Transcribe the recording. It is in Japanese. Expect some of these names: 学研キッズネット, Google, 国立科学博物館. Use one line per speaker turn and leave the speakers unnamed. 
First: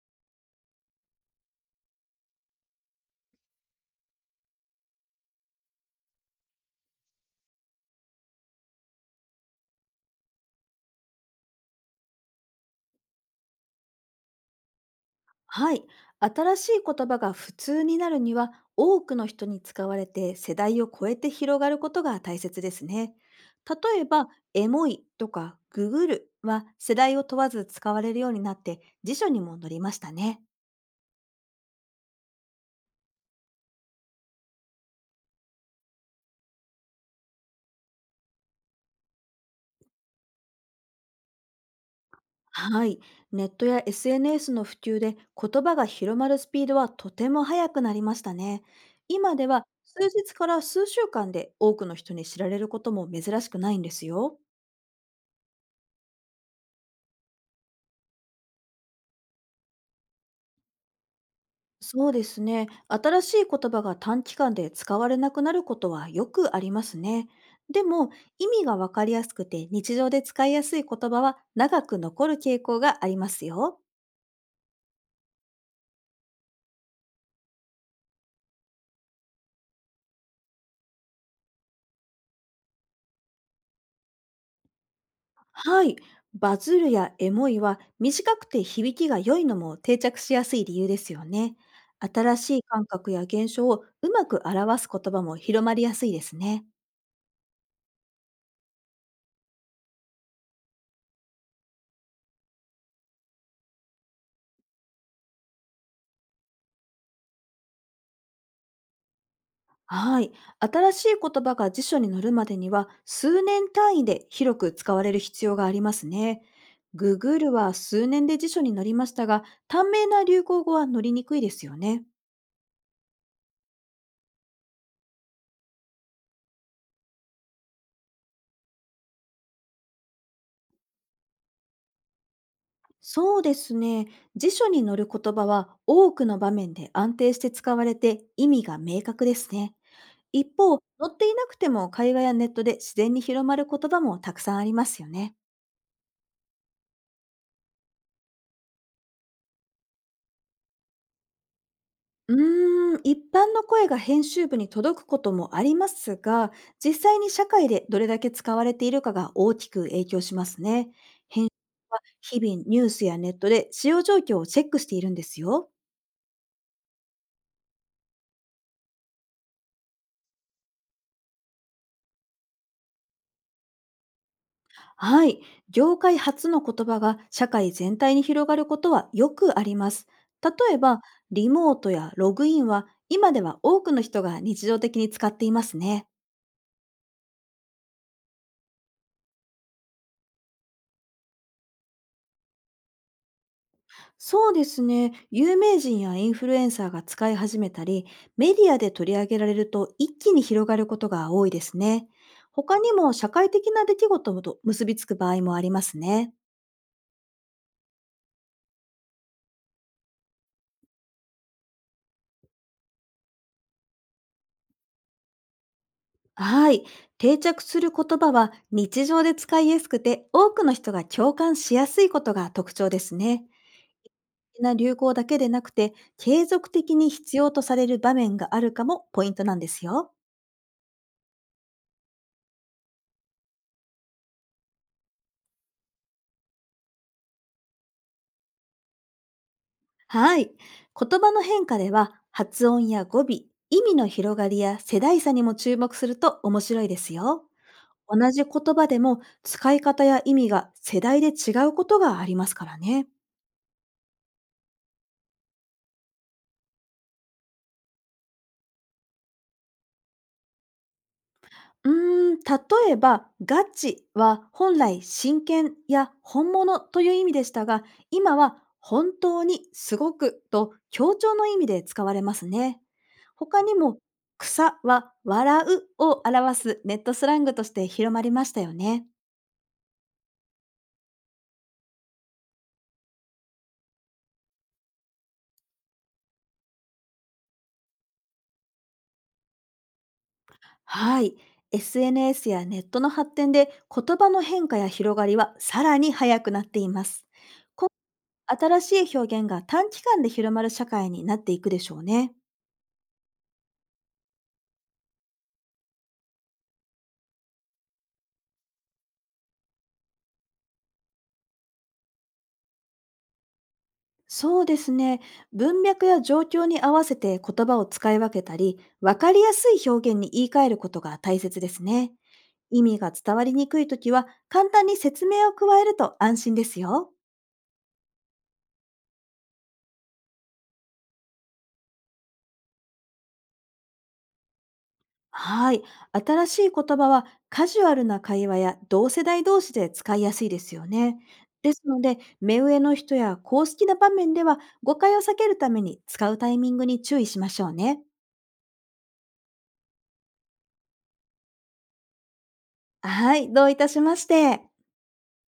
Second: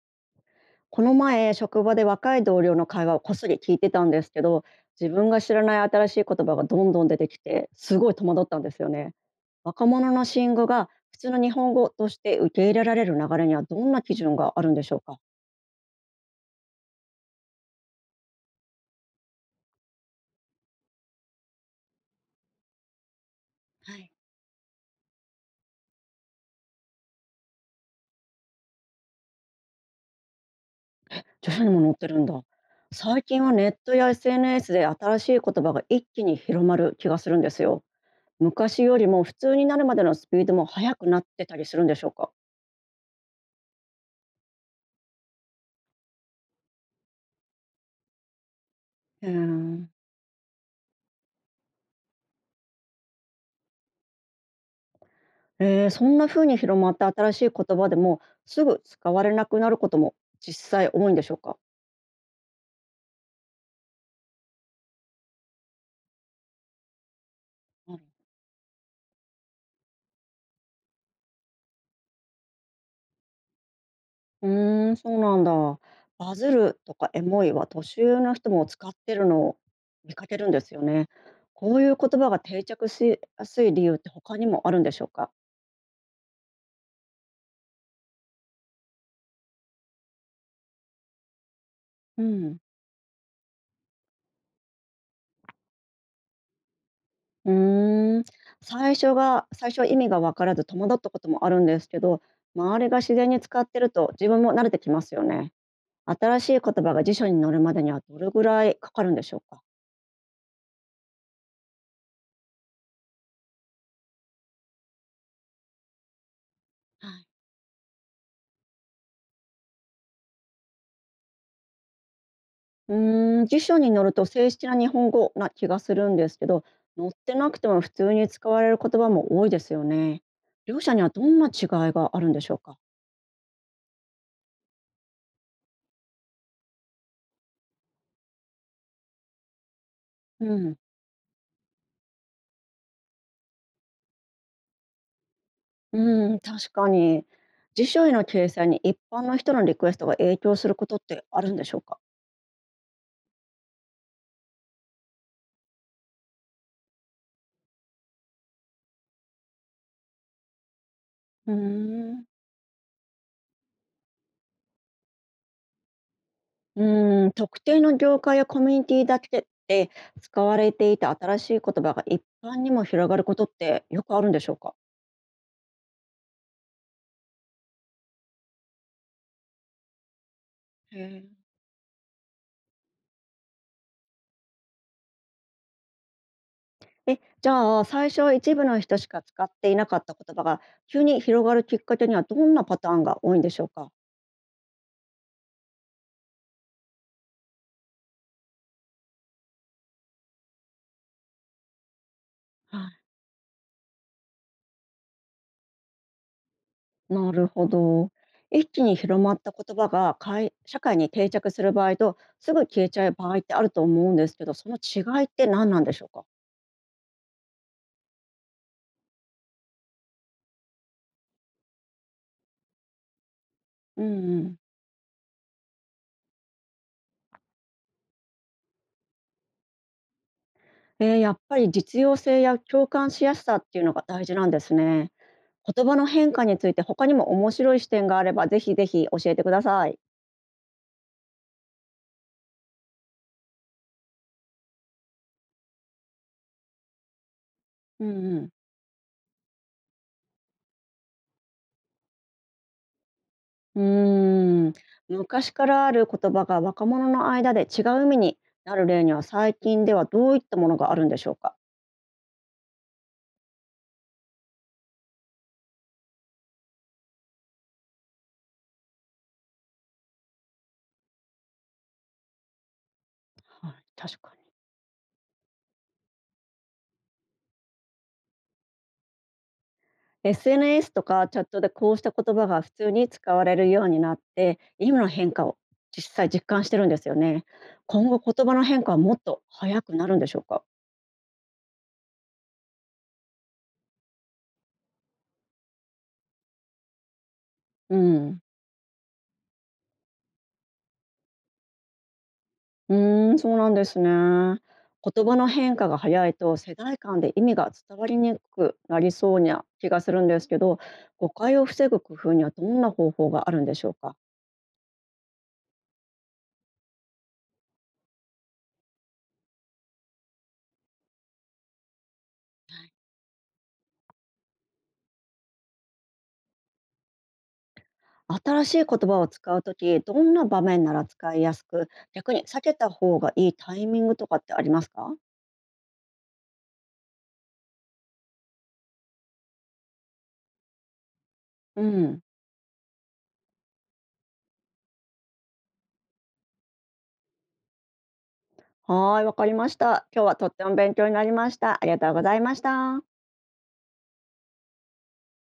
この前、職場で若い同僚の会話をこっそり聞いてたんですけど、自分が知らない新しい言葉がどんどん出てきて、すごい戸惑ったんですよね。若者の新語が普通の日本語として受け入れられる流れにはどんな基準があるんでしょうか？
はい。新しい言葉が普通になるには、多くの人に使われて世代を超えて広がることが大切ですね。
は
例え
い、
ば、エモいとかググるは世代を問わず使われるようになって辞書にも載りましたね。
著者にも載ってるんだ。最近はネットや SNS で新しい言葉が一気に広まる気がするんですよ。昔よりも普通になるまでのスピードも速くなってたりするんでしょうか？
はい。ネットや SNS の普及で言葉が広まるスピードはとても速くなりましたね。
う
今では
ん。
数日から数週間で多くの人に知られることも珍しくないんですよ。
そんな風に広まった新しい言葉でもすぐ使われなくなることも実際多いんでしょうか？
そうですね。新しい言葉が短期間で使われなくなることはよくありますね。で
うん、なる。
も、意味がわかりやすくて日常で使いやすい言葉は長く残る傾向がありますよ。
うーん、そうなんだ。バズるとかエモいは年上の人も使ってるのを見かけるんですよね。こういう言葉が定着しやすい理由って他にもあるんでしょうか。
はい。バズるやエモいは短くて響きが良いのも定着しやすい理由ですよね。
う
新
ん。
しい感覚や現象をうまく表す言葉も広まりやすいですね。
うーん。最初は意味が分からず戸惑ったこともあるんですけど、周りが自然に使ってると自分も慣れてきますよね。新しい言葉が辞書に載るまでにはどれぐらいかかるんでしょうか？
はい。新しい言葉が辞書に載るまでには、数年単位で広く使われる必要がありますね。
はい、
Google は数年で辞書に載りましたが、短命な流行語は載りにくいですよね。
うーん、辞書に載ると正式な日本語な気がするんですけど、載ってなくても普通に使われる言葉も多いですよね。両者にはどんな違いがあるんでしょうか？
そうですね。辞書に載る言葉は多くの場面で安定して使われて意味が明確ですね。一
う
方、
ん、
載っていなくても会話やネットで自然に広まる言葉もたくさんありますよね。
うん、確かに。辞書への掲載に一般の人のリクエストが影響することってあるんでしょうか？
う一般の声が編集部に届くこともありますが、実際に社会でどれだけ使われているかが大きく影響しますね。
うーん。
日々ニュースやネットで使用状況をチェックしているんですよ。
うーん、特定の業界やコミュニティだけで使われていた新しい言葉が一般にも広がることってよくあるんでしょうか？
はい。業界初の言葉が社会全体に広がることはよくあります。例えば、
へ
リモートやログインは今では多くの人が日常的に使っていますね。
え。えじゃあ最初は一部の人しか使っていなかった言葉が急に広がるきっかけにはどんなパターンが多いんでしょうか？
そうですね。有名人やインフルエンサーが使い始めたり、メディアで取り上げられると一気に広がることが多いですね。
は
他
い、
にも社会的な出来事と結びつく場合もありますね。
なるほど。一気に広まった言葉が社会に定着する場合とすぐ消えちゃう場合ってあると思うんですけど、その違いって何なんでしょうか？
はい。定着する言葉は日常で使いやすくて、多くの人が共感しやすいことが特徴ですね。
うん、うん。
な流行だけでなくて、継続的に必要とされる場面があるかもポイントなんですよ。
えー、やっぱり実用性や共感しやすさっていうのが大事なんですね。言葉の変化について他にも面白い視点があればぜひ教えてください。
はい。言葉の変化では、発音や語尾、意味の広がりや世代差にも注目すると面白いですよ。
う
同じ
ん。
言葉でも使い方や意味が世代で違うことがありますからね。
うん、うーん、昔からある言葉が若者の間で違う意味になる例には最近ではどういったものがあるんでしょうか？
うー例えば、ガチは本来真剣や本物という意味でしたが、今は本当にすごくと強調の意味で使われますね。他
はい、
にも、
確かに。
草は笑うを表すネットスラングとして広まりましたよね。
SNS とかチャットでこうした言葉が普通に使われるようになって今の変化を実感してるんですよね。今後言葉の変化はもっと早くなるんでしょうか？
はい。SNS やネットの発展で言葉の変化や広がりはさらに早くなっています。
うん。
新しい表現が短期間で広まる社会になっていくでしょうね。
うーん、そうなんですね。言葉の変化が早いと世代間で意味が伝わりにくくなりそうな気がするんですけど、誤解を防ぐ工夫にはどんな方法があるんでしょうか？
そうですね。文脈や状況に合わせて言葉を使い分けたり、わかりやすい表現に言い換えることが大切ですね。意味が伝わりにくいときは、簡単に説明を加えると安心ですよ。
新しい言葉を使うとき、どんな場面なら使いやすく、逆に避けた方がいいタイミングとかってありますか？
はい。新しい言葉はカジュアルな会話や同世代同士で使いやすいですよね。で
う
すので、
ん。
目上の人や公式な場面では誤解を避けるために使うタイミングに注意しましょうね。
はーい、わかりました。今日はとっても勉強になりました。ありがとうございました。
はい。どういたしまして。